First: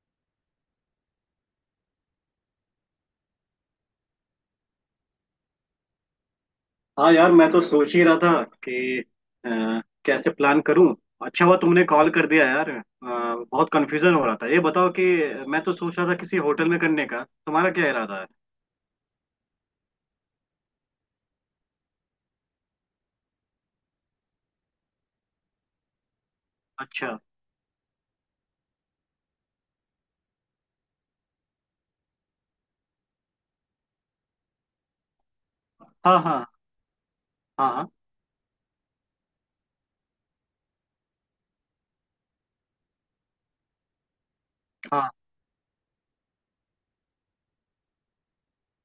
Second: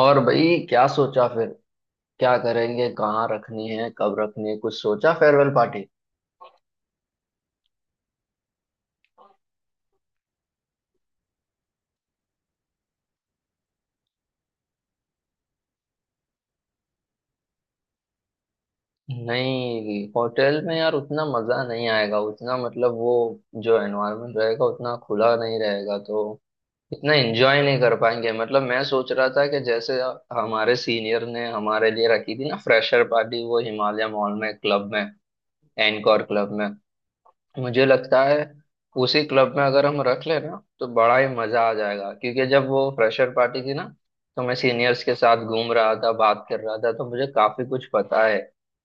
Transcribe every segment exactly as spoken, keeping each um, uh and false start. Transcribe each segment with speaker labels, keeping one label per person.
Speaker 1: और भाई क्या सोचा फिर? क्या करेंगे? कहाँ रखनी है, कब रखनी है, कुछ सोचा फेयरवेल पार्टी?
Speaker 2: हाँ यार, मैं तो सोच ही रहा था कि अ, कैसे प्लान करूं। अच्छा हुआ तुमने कॉल कर दिया यार, अ, बहुत कंफ्यूजन हो रहा था। ये बताओ कि मैं तो सोच रहा था किसी होटल में करने का, तुम्हारा क्या इरादा है?
Speaker 1: नहीं, होटल में यार उतना मजा नहीं आएगा, उतना मतलब वो जो एनवायरनमेंट रहेगा उतना खुला नहीं रहेगा, तो इतना
Speaker 2: अच्छा।
Speaker 1: एंजॉय नहीं कर पाएंगे। मतलब मैं सोच रहा था कि जैसे हमारे सीनियर ने हमारे लिए रखी थी ना फ्रेशर पार्टी, वो हिमालय मॉल में क्लब में,
Speaker 2: हाँ,
Speaker 1: एनकोर
Speaker 2: हाँ।
Speaker 1: क्लब में।
Speaker 2: हाँ,
Speaker 1: मुझे
Speaker 2: हाँ,
Speaker 1: लगता है उसी क्लब में अगर हम रख लें ना तो बड़ा ही मजा आ जाएगा, क्योंकि जब वो फ्रेशर पार्टी थी ना तो मैं सीनियर्स
Speaker 2: हाँ।
Speaker 1: के साथ घूम रहा था, बात कर रहा था, तो मुझे काफी कुछ पता है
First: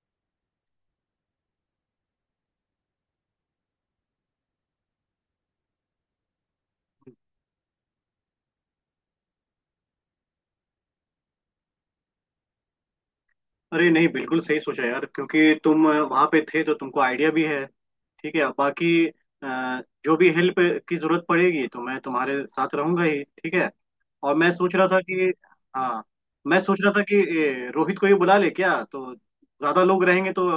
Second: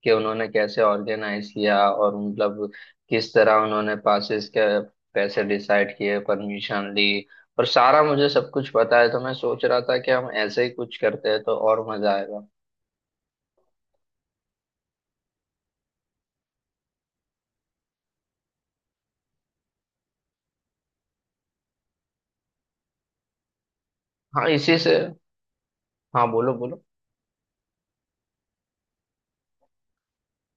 Speaker 1: कि उन्होंने कैसे ऑर्गेनाइज किया और मतलब किस तरह उन्होंने पासिस के पैसे डिसाइड किए, परमिशन ली, और सारा मुझे सब कुछ पता है। तो मैं सोच रहा था कि हम ऐसे ही कुछ करते हैं तो और मजा आएगा।
Speaker 2: अरे नहीं, बिल्कुल सही सोचा यार, क्योंकि तुम वहां पे थे तो तुमको आइडिया भी है। ठीक है, अब बाकी अ, जो भी हेल्प की जरूरत पड़ेगी तो मैं तुम्हारे साथ रहूंगा ही, ठीक है। और
Speaker 1: हाँ
Speaker 2: मैं सोच
Speaker 1: इसी
Speaker 2: रहा
Speaker 1: से।
Speaker 2: था कि, हाँ,
Speaker 1: हाँ, बोलो
Speaker 2: मैं सोच
Speaker 1: बोलो।
Speaker 2: रहा था कि ए, रोहित को ही बुला ले क्या, तो ज्यादा लोग रहेंगे तो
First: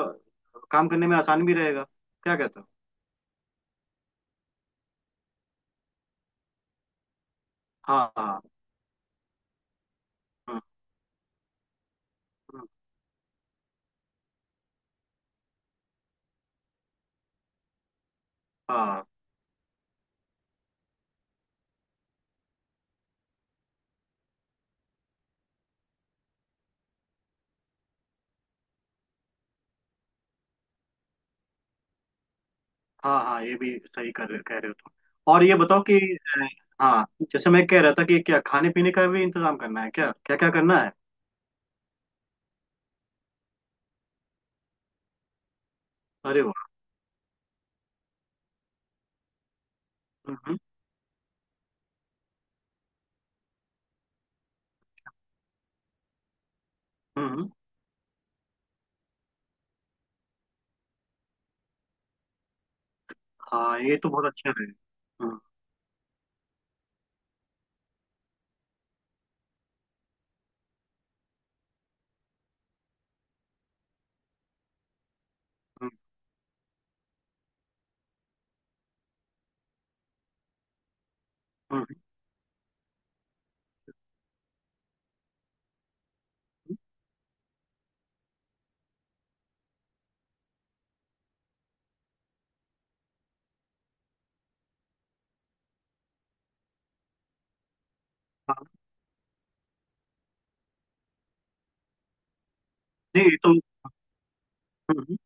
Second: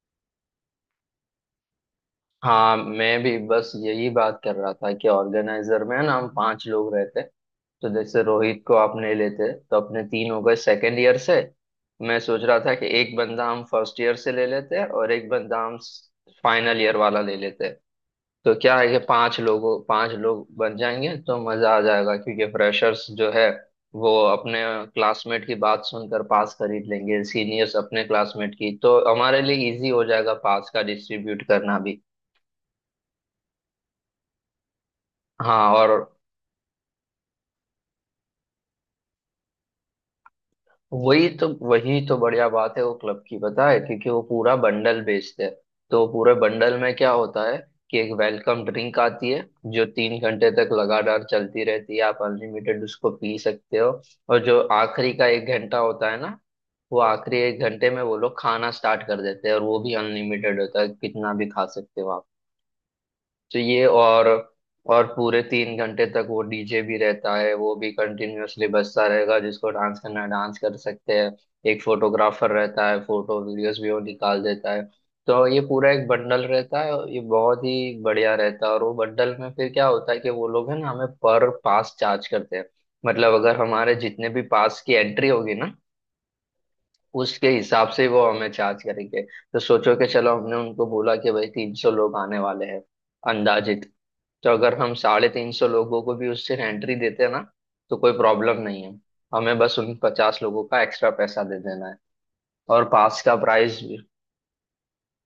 Speaker 2: काम करने में आसान भी रहेगा। क्या कहते हो?
Speaker 1: हाँ, मैं भी बस यही बात कर रहा था कि ऑर्गेनाइजर में ना हम पांच लोग रहते, तो
Speaker 2: हाँ,
Speaker 1: जैसे
Speaker 2: हाँ।
Speaker 1: रोहित को आपने लेते तो अपने तीन हो गए
Speaker 2: हम्म।
Speaker 1: सेकेंड ईयर से। मैं सोच रहा
Speaker 2: हम्म।
Speaker 1: था कि एक बंदा हम फर्स्ट ईयर से ले लेते हैं और एक बंदा हम फाइनल ईयर वाला ले लेते हैं। तो क्या है कि
Speaker 2: हाँ,
Speaker 1: पांच लोगों पांच लोग बन जाएंगे तो मजा आ जाएगा, क्योंकि फ्रेशर्स जो है वो अपने क्लासमेट की बात सुनकर पास खरीद लेंगे, सीनियर्स अपने क्लासमेट की, तो हमारे लिए इजी हो जाएगा पास का डिस्ट्रीब्यूट करना भी।
Speaker 2: हाँ। हाँ, ये भी सही कर रहे कह रहे हो तुम। और ये
Speaker 1: हाँ
Speaker 2: बताओ
Speaker 1: और
Speaker 2: कि अ, हाँ, जैसे मैं कह रहा था कि क्या खाने पीने का भी इंतजाम करना है, क्या क्या क्या करना है?
Speaker 1: वही तो वही तो बढ़िया बात है। वो क्लब की पता है क्योंकि वो पूरा बंडल बेचते हैं। तो पूरे
Speaker 2: अरे वाह।
Speaker 1: बंडल में क्या होता है कि एक वेलकम ड्रिंक आती है जो तीन घंटे
Speaker 2: हम्म।
Speaker 1: तक लगातार चलती रहती है, आप अनलिमिटेड उसको पी सकते हो। और जो आखिरी का एक घंटा होता है ना, वो
Speaker 2: हम्म।
Speaker 1: आखिरी
Speaker 2: हम्म।
Speaker 1: एक घंटे में वो लोग खाना स्टार्ट कर देते हैं और वो भी अनलिमिटेड होता है, कितना भी खा सकते हो। तो
Speaker 2: हाँ,
Speaker 1: ये,
Speaker 2: ये तो बहुत
Speaker 1: और
Speaker 2: अच्छा है।
Speaker 1: और
Speaker 2: हम्म।
Speaker 1: पूरे तीन घंटे तक वो डीजे भी रहता है, वो भी कंटिन्यूअसली बजता रहेगा, जिसको डांस करना है डांस कर सकते हैं। एक फोटोग्राफर रहता है, फोटो वीडियोस भी वो निकाल देता है। तो ये पूरा
Speaker 2: हम्म।
Speaker 1: एक बंडल रहता है और ये बहुत ही बढ़िया रहता है। और वो बंडल में फिर क्या होता है कि वो लोग है ना हमें पर
Speaker 2: हम्म।
Speaker 1: पास चार्ज करते हैं। मतलब अगर हमारे जितने भी पास की एंट्री होगी ना
Speaker 2: हम्म।
Speaker 1: उसके हिसाब से वो हमें चार्ज करेंगे। तो सोचो कि चलो हमने उनको बोला कि भाई तीन सौ लोग आने वाले हैं अंदाजित, तो अगर हम साढ़े तीन सौ लोगों को भी उससे एंट्री देते हैं ना तो कोई प्रॉब्लम
Speaker 2: हाँ
Speaker 1: नहीं है। हमें बस उन पचास लोगों का एक्स्ट्रा पैसा दे देना है और पास
Speaker 2: नहीं,
Speaker 1: का
Speaker 2: ये तो।
Speaker 1: प्राइस भी।
Speaker 2: हम्म। हम्म।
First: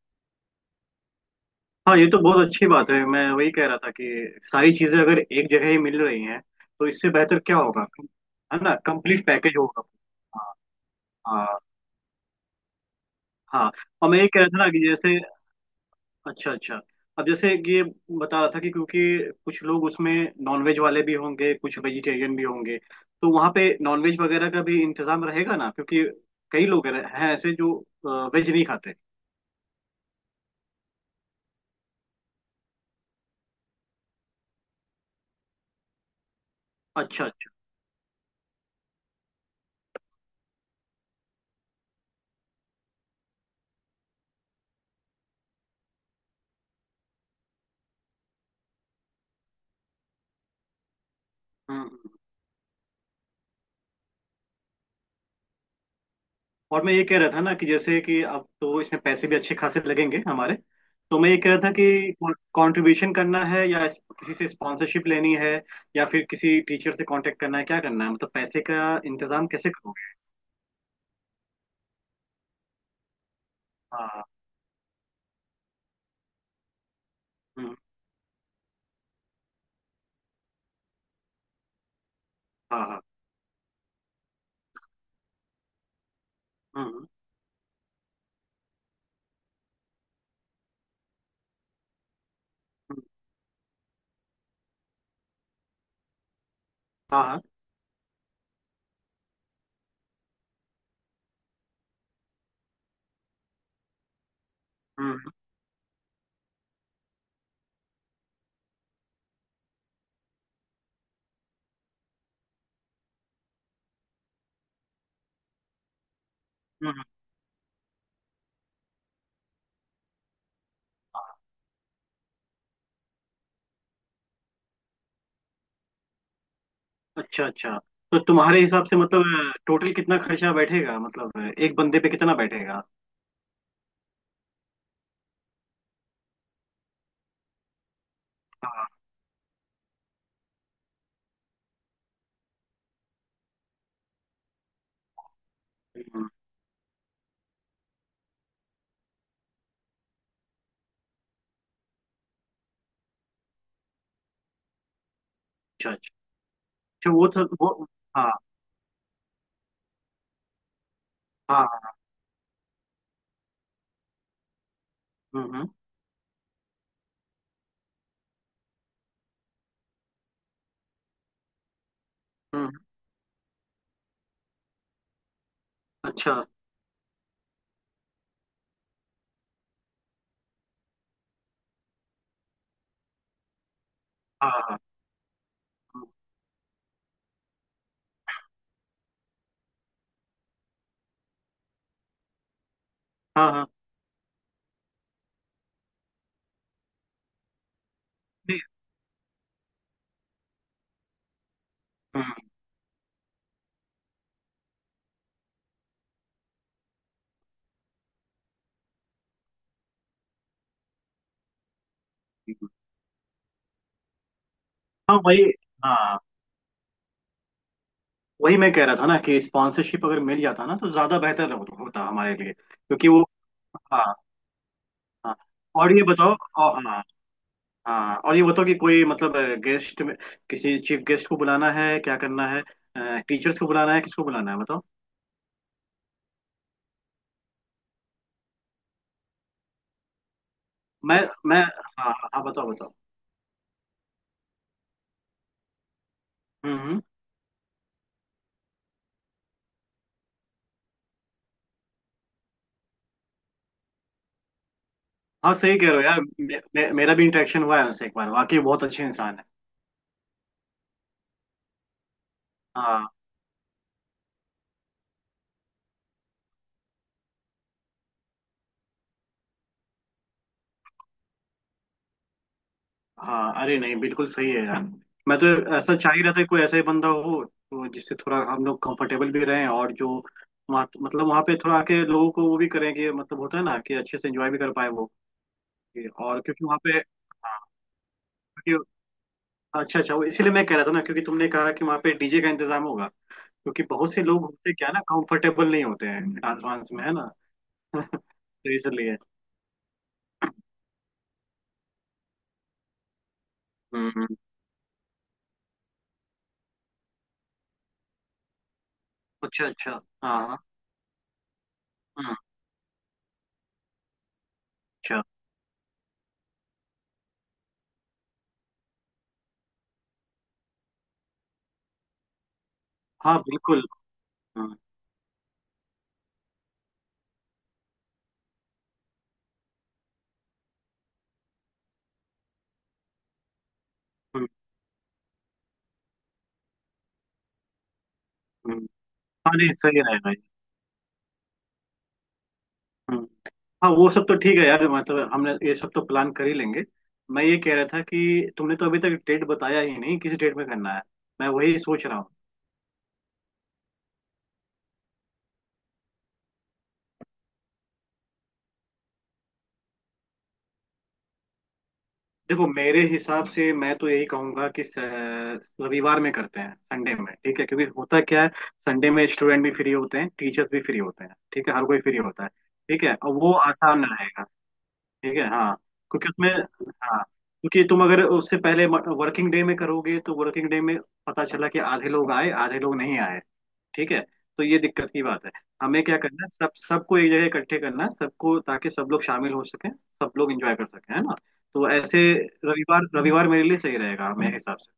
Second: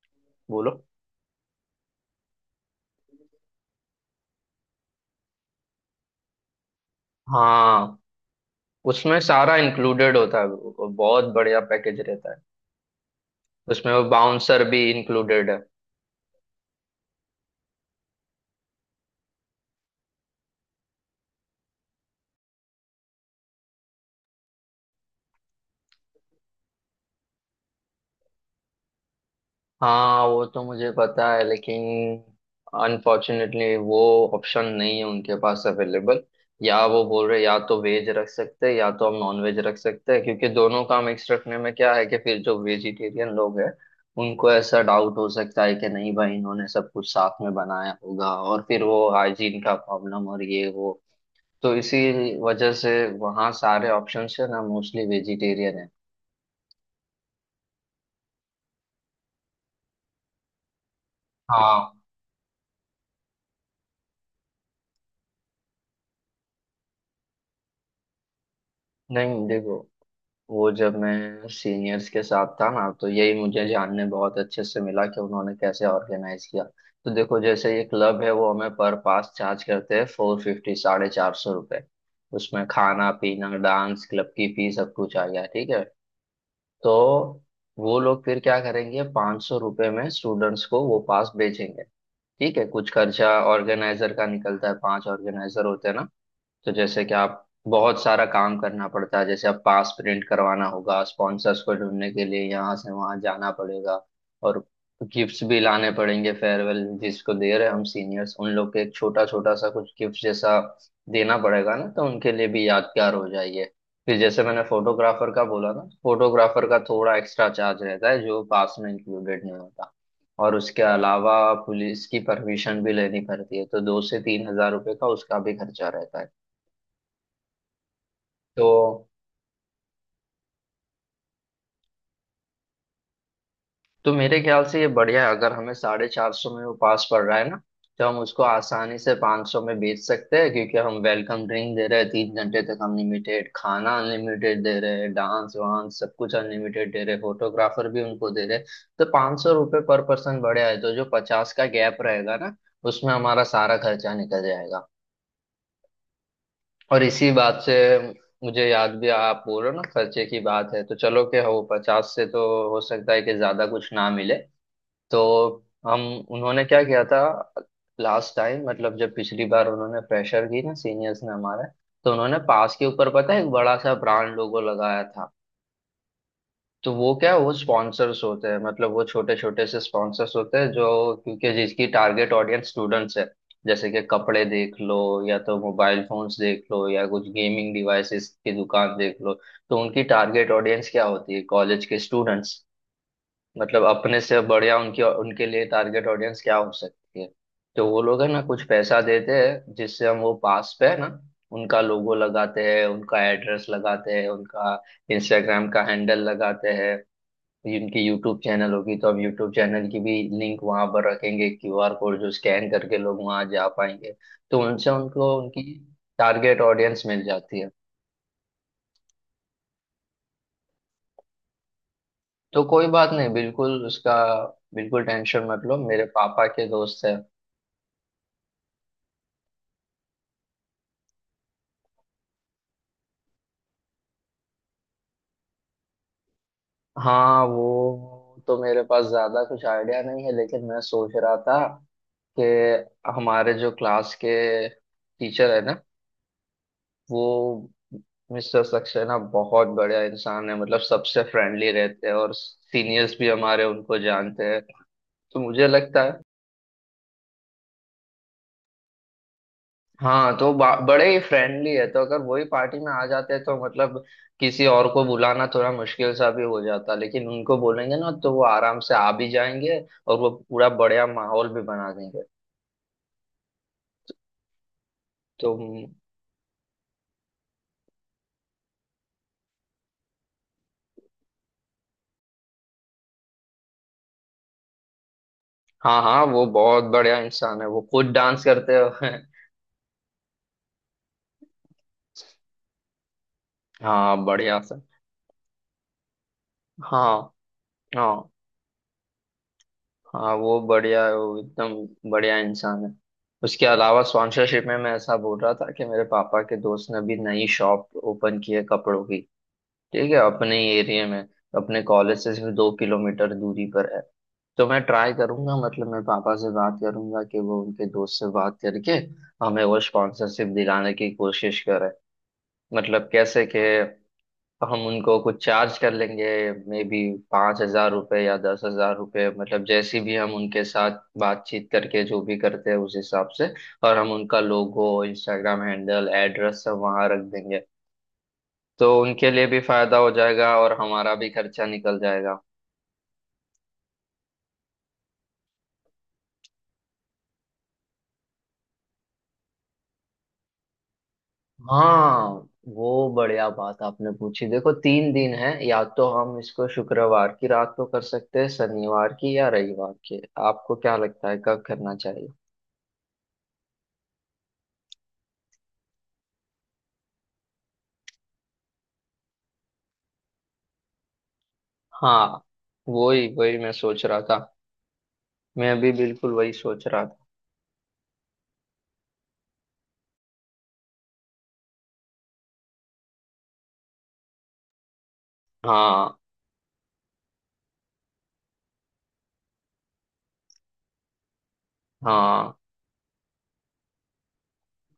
Speaker 1: बोलो।
Speaker 2: हाँ, ये तो बहुत अच्छी बात है। मैं वही कह रहा था कि सारी चीजें अगर एक जगह ही मिल रही हैं तो इससे बेहतर क्या होगा,
Speaker 1: हाँ,
Speaker 2: कम- है ना,
Speaker 1: उसमें
Speaker 2: कंप्लीट
Speaker 1: सारा
Speaker 2: पैकेज होगा।
Speaker 1: इंक्लूडेड होता है,
Speaker 2: हाँ।
Speaker 1: वो बहुत बढ़िया
Speaker 2: हाँ।
Speaker 1: पैकेज रहता है।
Speaker 2: हाँ।
Speaker 1: उसमें वो
Speaker 2: और मैं ये कह रहा था
Speaker 1: बाउंसर
Speaker 2: ना कि
Speaker 1: भी
Speaker 2: जैसे,
Speaker 1: इंक्लूडेड है।
Speaker 2: अच्छा अच्छा, अब जैसे कि ये बता रहा था कि क्योंकि कुछ लोग उसमें नॉनवेज वाले भी होंगे कुछ वेजिटेरियन भी होंगे, तो वहाँ पे नॉनवेज वगैरह का भी इंतजाम रहेगा ना, क्योंकि कई लोग रह- हैं ऐसे जो वेज नहीं खाते।
Speaker 1: हाँ वो तो मुझे पता है, लेकिन अनफॉर्चुनेटली वो ऑप्शन नहीं है उनके पास अवेलेबल। या वो
Speaker 2: अच्छा
Speaker 1: बोल रहे,
Speaker 2: अच्छा।
Speaker 1: या तो वेज रख सकते हैं या तो हम नॉन वेज रख सकते हैं, क्योंकि दोनों का मिक्स रखने में क्या है कि फिर जो वेजिटेरियन लोग हैं उनको ऐसा डाउट हो सकता है कि नहीं भाई इन्होंने सब कुछ साथ में बनाया होगा, और फिर वो हाइजीन का प्रॉब्लम और ये वो, तो
Speaker 2: हम्म।
Speaker 1: इसी
Speaker 2: हम्म।
Speaker 1: वजह से वहाँ सारे ऑप्शंस है ना, मोस्टली वेजिटेरियन है।
Speaker 2: और मैं ये कह रहा था ना कि जैसे कि अब तो इसमें पैसे भी अच्छे खासे लगेंगे हमारे, तो मैं ये कह रहा था
Speaker 1: हाँ
Speaker 2: कि कंट्रीब्यूशन करना है या इस- किसी से स्पॉन्सरशिप लेनी है या फिर किसी टीचर से कांटेक्ट करना है, क्या करना है मतलब? पैसे का
Speaker 1: नहीं
Speaker 2: इंतजाम कैसे
Speaker 1: देखो,
Speaker 2: करोगे?
Speaker 1: वो जब मैं सीनियर्स के साथ था ना तो यही मुझे जानने
Speaker 2: हाँ, हाँ।
Speaker 1: बहुत अच्छे से मिला कि उन्होंने कैसे ऑर्गेनाइज किया। तो देखो
Speaker 2: हम्म।
Speaker 1: जैसे ये क्लब है वो हमें पर पास चार्ज करते हैं, फोर फिफ्टी, साढ़े चार सौ रुपये। उसमें
Speaker 2: हाँ, हाँ।
Speaker 1: खाना पीना डांस क्लब की फीस सब कुछ आ गया, ठीक है। तो
Speaker 2: हम्म।
Speaker 1: वो लोग फिर क्या करेंगे, पाँच सौ रुपये में स्टूडेंट्स को वो पास बेचेंगे। ठीक है, कुछ
Speaker 2: हम्म।
Speaker 1: खर्चा ऑर्गेनाइजर का निकलता है, पांच ऑर्गेनाइजर होते हैं ना, तो जैसे कि
Speaker 2: हाँ,
Speaker 1: आप,
Speaker 2: हाँ।
Speaker 1: बहुत सारा काम करना पड़ता है। जैसे आप पास प्रिंट करवाना होगा, स्पॉन्सर्स को ढूंढने के लिए यहाँ से वहाँ जाना पड़ेगा, और
Speaker 2: हम्म। हम्म।
Speaker 1: गिफ्ट्स भी लाने पड़ेंगे। फेयरवेल जिसको दे रहे हैं हम सीनियर्स उन लोग के, एक छोटा छोटा सा कुछ गिफ्ट जैसा देना पड़ेगा ना तो उनके लिए भी यादगार हो जाइए। फिर जैसे मैंने फोटोग्राफर का बोला ना, फोटोग्राफर का
Speaker 2: हम्म।
Speaker 1: थोड़ा एक्स्ट्रा चार्ज रहता है जो पास में इंक्लूडेड नहीं होता। और उसके अलावा पुलिस की परमिशन भी लेनी पड़ती है, तो दो से तीन हजार रुपये का उसका भी खर्चा रहता है।
Speaker 2: अच्छा अच्छा। तो तुम्हारे हिसाब से
Speaker 1: तो
Speaker 2: मतलब टोटल कितना खर्चा बैठेगा, मतलब एक बंदे पे कितना बैठेगा?
Speaker 1: तो मेरे ख्याल से ये बढ़िया है, अगर हमें साढ़े चार सौ में वो पास पड़ रहा है ना, तो हम उसको
Speaker 2: हाँ।
Speaker 1: आसानी से पाँच सौ में बेच सकते हैं, क्योंकि हम वेलकम ड्रिंक दे रहे हैं तीन घंटे तक अनलिमिटेड, खाना अनलिमिटेड दे रहे हैं, डांस वांस सब
Speaker 2: हम्म।
Speaker 1: कुछ अनलिमिटेड दे रहे हैं, फोटोग्राफर भी उनको दे रहे हैं। तो पाँच सौ रुपये पर पर्सन बढ़िया है। तो जो पचास का गैप रहेगा ना उसमें हमारा सारा खर्चा निकल जाएगा।
Speaker 2: अच्छा अच्छा।
Speaker 1: और
Speaker 2: अच्छा, वो
Speaker 1: इसी
Speaker 2: तो
Speaker 1: बात
Speaker 2: वो।
Speaker 1: से
Speaker 2: हाँ,
Speaker 1: मुझे याद भी आया, आप बोलो ना, खर्चे की बात है तो चलो, कि
Speaker 2: हाँ,
Speaker 1: वो
Speaker 2: हाँ।
Speaker 1: पचास से तो हो सकता है कि ज्यादा कुछ ना मिले। तो
Speaker 2: हम्म। हम्म।
Speaker 1: हम, उन्होंने क्या किया था लास्ट टाइम, मतलब जब पिछली बार उन्होंने प्रेशर की ना सीनियर्स ने हमारे, तो उन्होंने
Speaker 2: हम्म।
Speaker 1: पास के ऊपर पता है एक बड़ा सा ब्रांड लोगो लगाया था।
Speaker 2: अच्छा।
Speaker 1: तो वो क्या, वो स्पॉन्सर्स होते हैं, मतलब वो छोटे छोटे से स्पॉन्सर्स होते हैं, जो, क्योंकि जिसकी टारगेट ऑडियंस स्टूडेंट्स है, जैसे कि कपड़े
Speaker 2: हाँ, हाँ।
Speaker 1: देख लो, या तो मोबाइल
Speaker 2: हम्म।
Speaker 1: फोन्स देख लो, या कुछ गेमिंग डिवाइसेस की दुकान देख लो, तो उनकी टारगेट ऑडियंस क्या होती है, कॉलेज के स्टूडेंट्स।
Speaker 2: हाँ, हाँ,
Speaker 1: मतलब अपने से बढ़िया उनकी उनके लिए टारगेट ऑडियंस क्या हो सकती है? तो वो लोग है ना
Speaker 2: नहीं।
Speaker 1: कुछ पैसा देते हैं, जिससे हम वो पास पे है ना उनका लोगो
Speaker 2: हम्म।
Speaker 1: लगाते हैं, उनका एड्रेस लगाते हैं, उनका इंस्टाग्राम का हैंडल लगाते हैं, उनकी यूट्यूब चैनल होगी तो हम यूट्यूब चैनल की भी लिंक वहां पर रखेंगे, क्यूआर कोड जो
Speaker 2: हम्म।
Speaker 1: स्कैन करके लोग वहां जा पाएंगे। तो उनसे
Speaker 2: हाँ,
Speaker 1: उनको
Speaker 2: वही।
Speaker 1: उनकी
Speaker 2: हाँ,
Speaker 1: टारगेट ऑडियंस मिल जाती है।
Speaker 2: वही मैं कह रहा था ना कि स्पॉन्सरशिप अगर मिल जाता ना तो ज्यादा बेहतर हो- होता हमारे लिए,
Speaker 1: तो कोई
Speaker 2: क्योंकि
Speaker 1: बात
Speaker 2: वो।
Speaker 1: नहीं, बिल्कुल
Speaker 2: हाँ।
Speaker 1: उसका बिल्कुल
Speaker 2: हाँ,
Speaker 1: टेंशन मत लो,
Speaker 2: और ये
Speaker 1: मेरे
Speaker 2: बताओ।
Speaker 1: पापा के
Speaker 2: और, हाँ।
Speaker 1: दोस्त है।
Speaker 2: हाँ, और ये बताओ कि कोई मतलब गेस्ट में किसी चीफ गेस्ट को बुलाना है, क्या करना है? टीचर्स को बुलाना है, किसको बुलाना है, बताओ।
Speaker 1: हाँ, वो तो मेरे पास ज्यादा कुछ आइडिया नहीं है, लेकिन मैं सोच
Speaker 2: मैं
Speaker 1: रहा था
Speaker 2: मैं हाँ, हाँ,
Speaker 1: कि
Speaker 2: हाँ, बताओ बताओ।
Speaker 1: हमारे जो क्लास के टीचर है ना,
Speaker 2: हम्म। हम्म।
Speaker 1: वो मिस्टर सक्सेना बहुत बढ़िया इंसान है, मतलब सबसे फ्रेंडली रहते हैं और सीनियर्स भी हमारे उनको जानते हैं, तो
Speaker 2: हाँ,
Speaker 1: मुझे
Speaker 2: सही कह रहे
Speaker 1: लगता
Speaker 2: हो
Speaker 1: है।
Speaker 2: यार, मे, मे, मेरा भी इंटरेक्शन हुआ है उनसे एक बार, वाकई बहुत अच्छे इंसान है।
Speaker 1: हाँ तो बा- बड़े ही फ्रेंडली है, तो अगर वही पार्टी में आ
Speaker 2: हाँ,
Speaker 1: जाते तो मतलब किसी और को बुलाना थोड़ा मुश्किल सा भी हो जाता, लेकिन उनको बोलेंगे ना तो वो आराम से आ भी जाएंगे और वो पूरा बढ़िया माहौल भी बना देंगे।
Speaker 2: हाँ। अरे नहीं, बिल्कुल सही है यार। मैं तो
Speaker 1: तो हम्म,
Speaker 2: ऐसा चाह ही रहा था कि कोई ऐसा ही बंदा हो तो जिससे थोड़ा हम लोग कंफर्टेबल भी रहें और जो वहाँ मतलब वहाँ पे थोड़ा आके लोगों को वो भी करें कि मतलब होता है ना कि अच्छे से एंजॉय भी कर पाए वो।
Speaker 1: हाँ
Speaker 2: कि-
Speaker 1: हाँ
Speaker 2: और
Speaker 1: वो
Speaker 2: क्योंकि वहाँ
Speaker 1: बहुत
Speaker 2: पे,
Speaker 1: बढ़िया
Speaker 2: हाँ,
Speaker 1: इंसान है, वो खुद डांस करते
Speaker 2: क्योंकि,
Speaker 1: हो
Speaker 2: अच्छा अच्छा, वो इसीलिए मैं कह रहा था ना क्योंकि तुमने कहा कि वहाँ पे डीजे का इंतजाम होगा, क्योंकि बहुत
Speaker 1: हाँ
Speaker 2: से लोग
Speaker 1: बढ़िया
Speaker 2: होते
Speaker 1: सर।
Speaker 2: क्या है ना, कंफर्टेबल नहीं होते हैं डांस वांस में, है ना।
Speaker 1: हाँ, हाँ,
Speaker 2: तो इसलिए।
Speaker 1: हाँ वो बढ़िया है, वो एकदम बढ़िया इंसान है। उसके अलावा
Speaker 2: हम्म। हम्म।
Speaker 1: स्पॉन्सरशिप में मैं ऐसा बोल रहा था कि मेरे पापा के दोस्त ने भी नई शॉप ओपन की है कपड़ों की।
Speaker 2: अच्छा अच्छा।
Speaker 1: ठीक है,
Speaker 2: हाँ, हाँ।
Speaker 1: अपने एरिया में, अपने कॉलेज से
Speaker 2: हम्म।
Speaker 1: सिर्फ दो किलोमीटर दूरी पर है। तो मैं ट्राई
Speaker 2: अच्छा।
Speaker 1: करूंगा, मतलब मैं पापा से बात करूंगा कि वो उनके दोस्त से बात करके हमें वो स्पॉन्सरशिप दिलाने की कोशिश करें। मतलब
Speaker 2: हाँ,
Speaker 1: कैसे, कि
Speaker 2: बिल्कुल। हम्म।
Speaker 1: हम उनको कुछ चार्ज कर लेंगे, मे बी पाँच हजार रुपये या दस हजार रुपये, मतलब जैसी भी हम उनके साथ बातचीत करके जो भी करते हैं उस हिसाब से। और हम उनका
Speaker 2: हम्म।
Speaker 1: लोगो, इंस्टाग्राम हैंडल, एड्रेस सब वहाँ रख देंगे,
Speaker 2: हम्म।
Speaker 1: तो उनके लिए
Speaker 2: हाँ
Speaker 1: भी
Speaker 2: नहीं,
Speaker 1: फायदा
Speaker 2: सही
Speaker 1: हो
Speaker 2: रहेगा ये।
Speaker 1: जाएगा और हमारा भी खर्चा निकल जाएगा।
Speaker 2: हम्म। हाँ, वो सब तो ठीक है यार, मतलब हमने ये सब तो प्लान कर ही लेंगे। मैं ये कह रहा था कि तुमने तो अभी तक डेट बताया ही नहीं, किस डेट में करना है? मैं वही सोच रहा
Speaker 1: हाँ,
Speaker 2: हूँ।
Speaker 1: वो बढ़िया बात आपने पूछी। देखो तीन दिन है, या तो हम इसको शुक्रवार की रात को कर सकते हैं, शनिवार की या रविवार की। आपको क्या लगता है कब करना चाहिए?
Speaker 2: देखो मेरे हिसाब से, मैं तो यही कहूंगा कि स- रविवार में करते हैं, संडे में, ठीक है, क्योंकि होता क्या है, संडे में स्टूडेंट भी फ्री होते हैं, टीचर्स भी फ्री होते हैं, ठीक है, हर कोई फ्री
Speaker 1: हाँ,
Speaker 2: होता है। ठीक है,
Speaker 1: वही
Speaker 2: और वो
Speaker 1: वही मैं सोच
Speaker 2: आसान
Speaker 1: रहा था।
Speaker 2: रहेगा। ठीक है। हाँ,
Speaker 1: मैं भी
Speaker 2: क्योंकि
Speaker 1: बिल्कुल
Speaker 2: उसमें,
Speaker 1: वही सोच रहा
Speaker 2: हाँ,
Speaker 1: था।
Speaker 2: क्योंकि तुम अगर उससे पहले वर्किंग डे में करोगे तो वर्किंग डे में पता चला कि आधे लोग आए आधे लोग नहीं आए, ठीक है, तो ये दिक्कत की बात है। हमें क्या
Speaker 1: हाँ
Speaker 2: करना है, सब सबको एक जगह इकट्ठे करना है सबको, ताकि सब लोग शामिल हो सके सब लोग एंजॉय कर सके, है ना। तो ऐसे,
Speaker 1: हाँ
Speaker 2: रविवार, रविवार मेरे लिए सही रहेगा, मेरे हिसाब से।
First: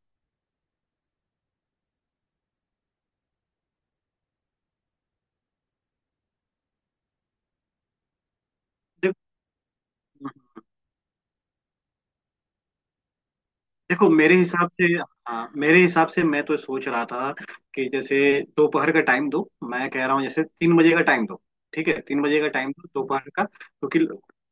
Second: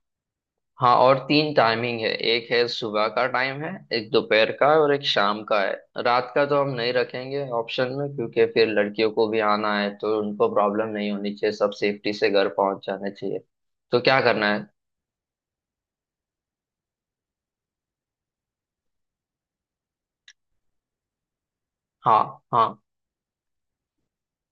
Speaker 1: हाँ। और तीन टाइमिंग है, एक है सुबह का टाइम है, एक दोपहर का है और एक शाम का है। रात का तो हम नहीं रखेंगे ऑप्शन में, क्योंकि फिर लड़कियों को भी आना है तो उनको
Speaker 2: देखो,
Speaker 1: प्रॉब्लम नहीं होनी चाहिए, सब सेफ्टी से घर पहुंच जाना चाहिए। तो
Speaker 2: देखो
Speaker 1: क्या
Speaker 2: मेरे
Speaker 1: करना है?
Speaker 2: हिसाब से, हाँ, मेरे हिसाब से मैं तो सोच रहा था कि जैसे दोपहर का टाइम दो, मैं कह रहा हूँ, जैसे तीन बजे का टाइम दो, ठीक है,
Speaker 1: हाँ
Speaker 2: तीन बजे का टाइम
Speaker 1: हाँ,
Speaker 2: दो दोपहर का, क्योंकि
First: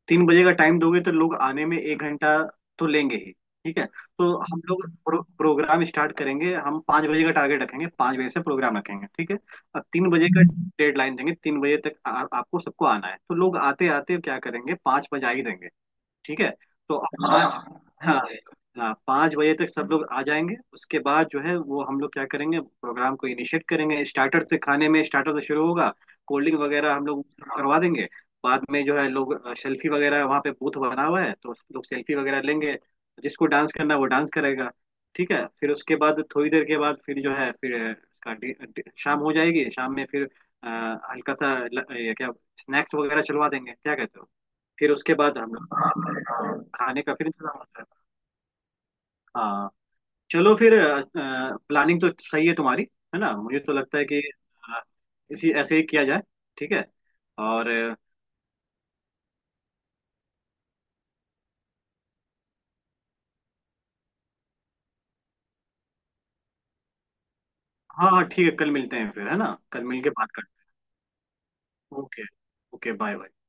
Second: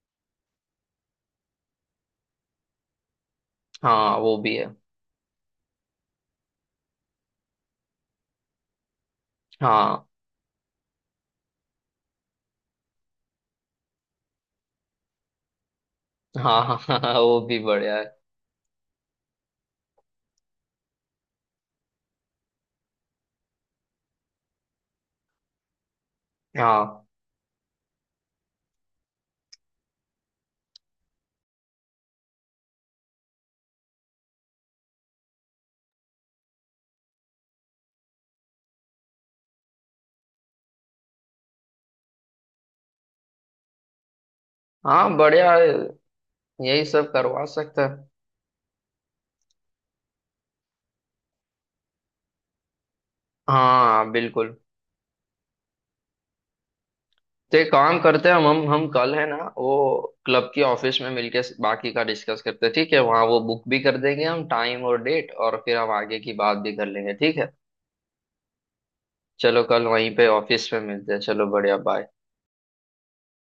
Speaker 2: तीन बजे का टाइम दोगे तो लोग आने में एक घंटा तो लेंगे ही, ठीक है।
Speaker 1: हाँ
Speaker 2: तो
Speaker 1: वो भी
Speaker 2: हम
Speaker 1: है।
Speaker 2: लोग प्रो, प्रोग्राम स्टार्ट करेंगे, हम पाँच बजे का टारगेट रखेंगे, पाँच बजे से प्रोग्राम रखेंगे, ठीक है। और
Speaker 1: हाँ
Speaker 2: तीन बजे का डेडलाइन देंगे, तीन बजे तक आ, आपको सबको आना है, तो लोग आते आते क्या करेंगे, पाँच बजा ही देंगे, ठीक है।
Speaker 1: हाँ हाँ, हाँ,
Speaker 2: तो
Speaker 1: हाँ वो भी
Speaker 2: पाँच,
Speaker 1: बढ़िया है।
Speaker 2: हाँ, हाँ, हाँ, पाँच बजे तक सब लोग आ जाएंगे, उसके बाद जो है वो हम लोग क्या करेंगे, प्रोग्राम को इनिशिएट करेंगे, स्टार्टर से, खाने में स्टार्टर से शुरू होगा, कोल्ड ड्रिंक वगैरह
Speaker 1: हाँ
Speaker 2: हम लोग करवा देंगे। बाद में जो है, लोग सेल्फी वगैरह, वहाँ पे बूथ बना हुआ है तो लोग सेल्फी वगैरह लेंगे, जिसको डांस करना है वो डांस करेगा, ठीक है। फिर उसके बाद थोड़ी देर के बाद फिर जो है, फिर इसका डि- डि- शाम हो जाएगी, शाम में फिर अ, हल्का सा ल- ये क्या, स्नैक्स वगैरह चलवा देंगे, क्या कहते हो? फिर
Speaker 1: हाँ
Speaker 2: उसके बाद हम
Speaker 1: बढ़िया है,
Speaker 2: लोग
Speaker 1: यही
Speaker 2: खाने
Speaker 1: सब
Speaker 2: का फिर
Speaker 1: करवा
Speaker 2: इंतजाम होता
Speaker 1: सकता है।
Speaker 2: है। हाँ, चलो फिर, प्लानिंग तो सही है तुम्हारी, है ना, मुझे तो लगता है
Speaker 1: हाँ
Speaker 2: कि
Speaker 1: बिल्कुल।
Speaker 2: अ, इसी ऐसे ही किया जाए, ठीक है।
Speaker 1: तो
Speaker 2: और
Speaker 1: एक
Speaker 2: अ,
Speaker 1: काम करते हैं, हम हम हम कल है ना वो क्लब की ऑफिस में मिलके बाकी का डिस्कस करते हैं, ठीक है, वहाँ वो बुक भी कर देंगे हम टाइम और डेट, और फिर हम आगे की बात भी कर लेंगे, ठीक है।
Speaker 2: हाँ, हाँ ठीक है, कल मिलते हैं फिर, है ना,
Speaker 1: चलो
Speaker 2: कल
Speaker 1: कल
Speaker 2: मिल के
Speaker 1: वहीं पे
Speaker 2: बात करते
Speaker 1: ऑफिस में मिलते हैं, चलो बढ़िया
Speaker 2: हैं।
Speaker 1: Bye.
Speaker 2: Okay. Okay bye bye.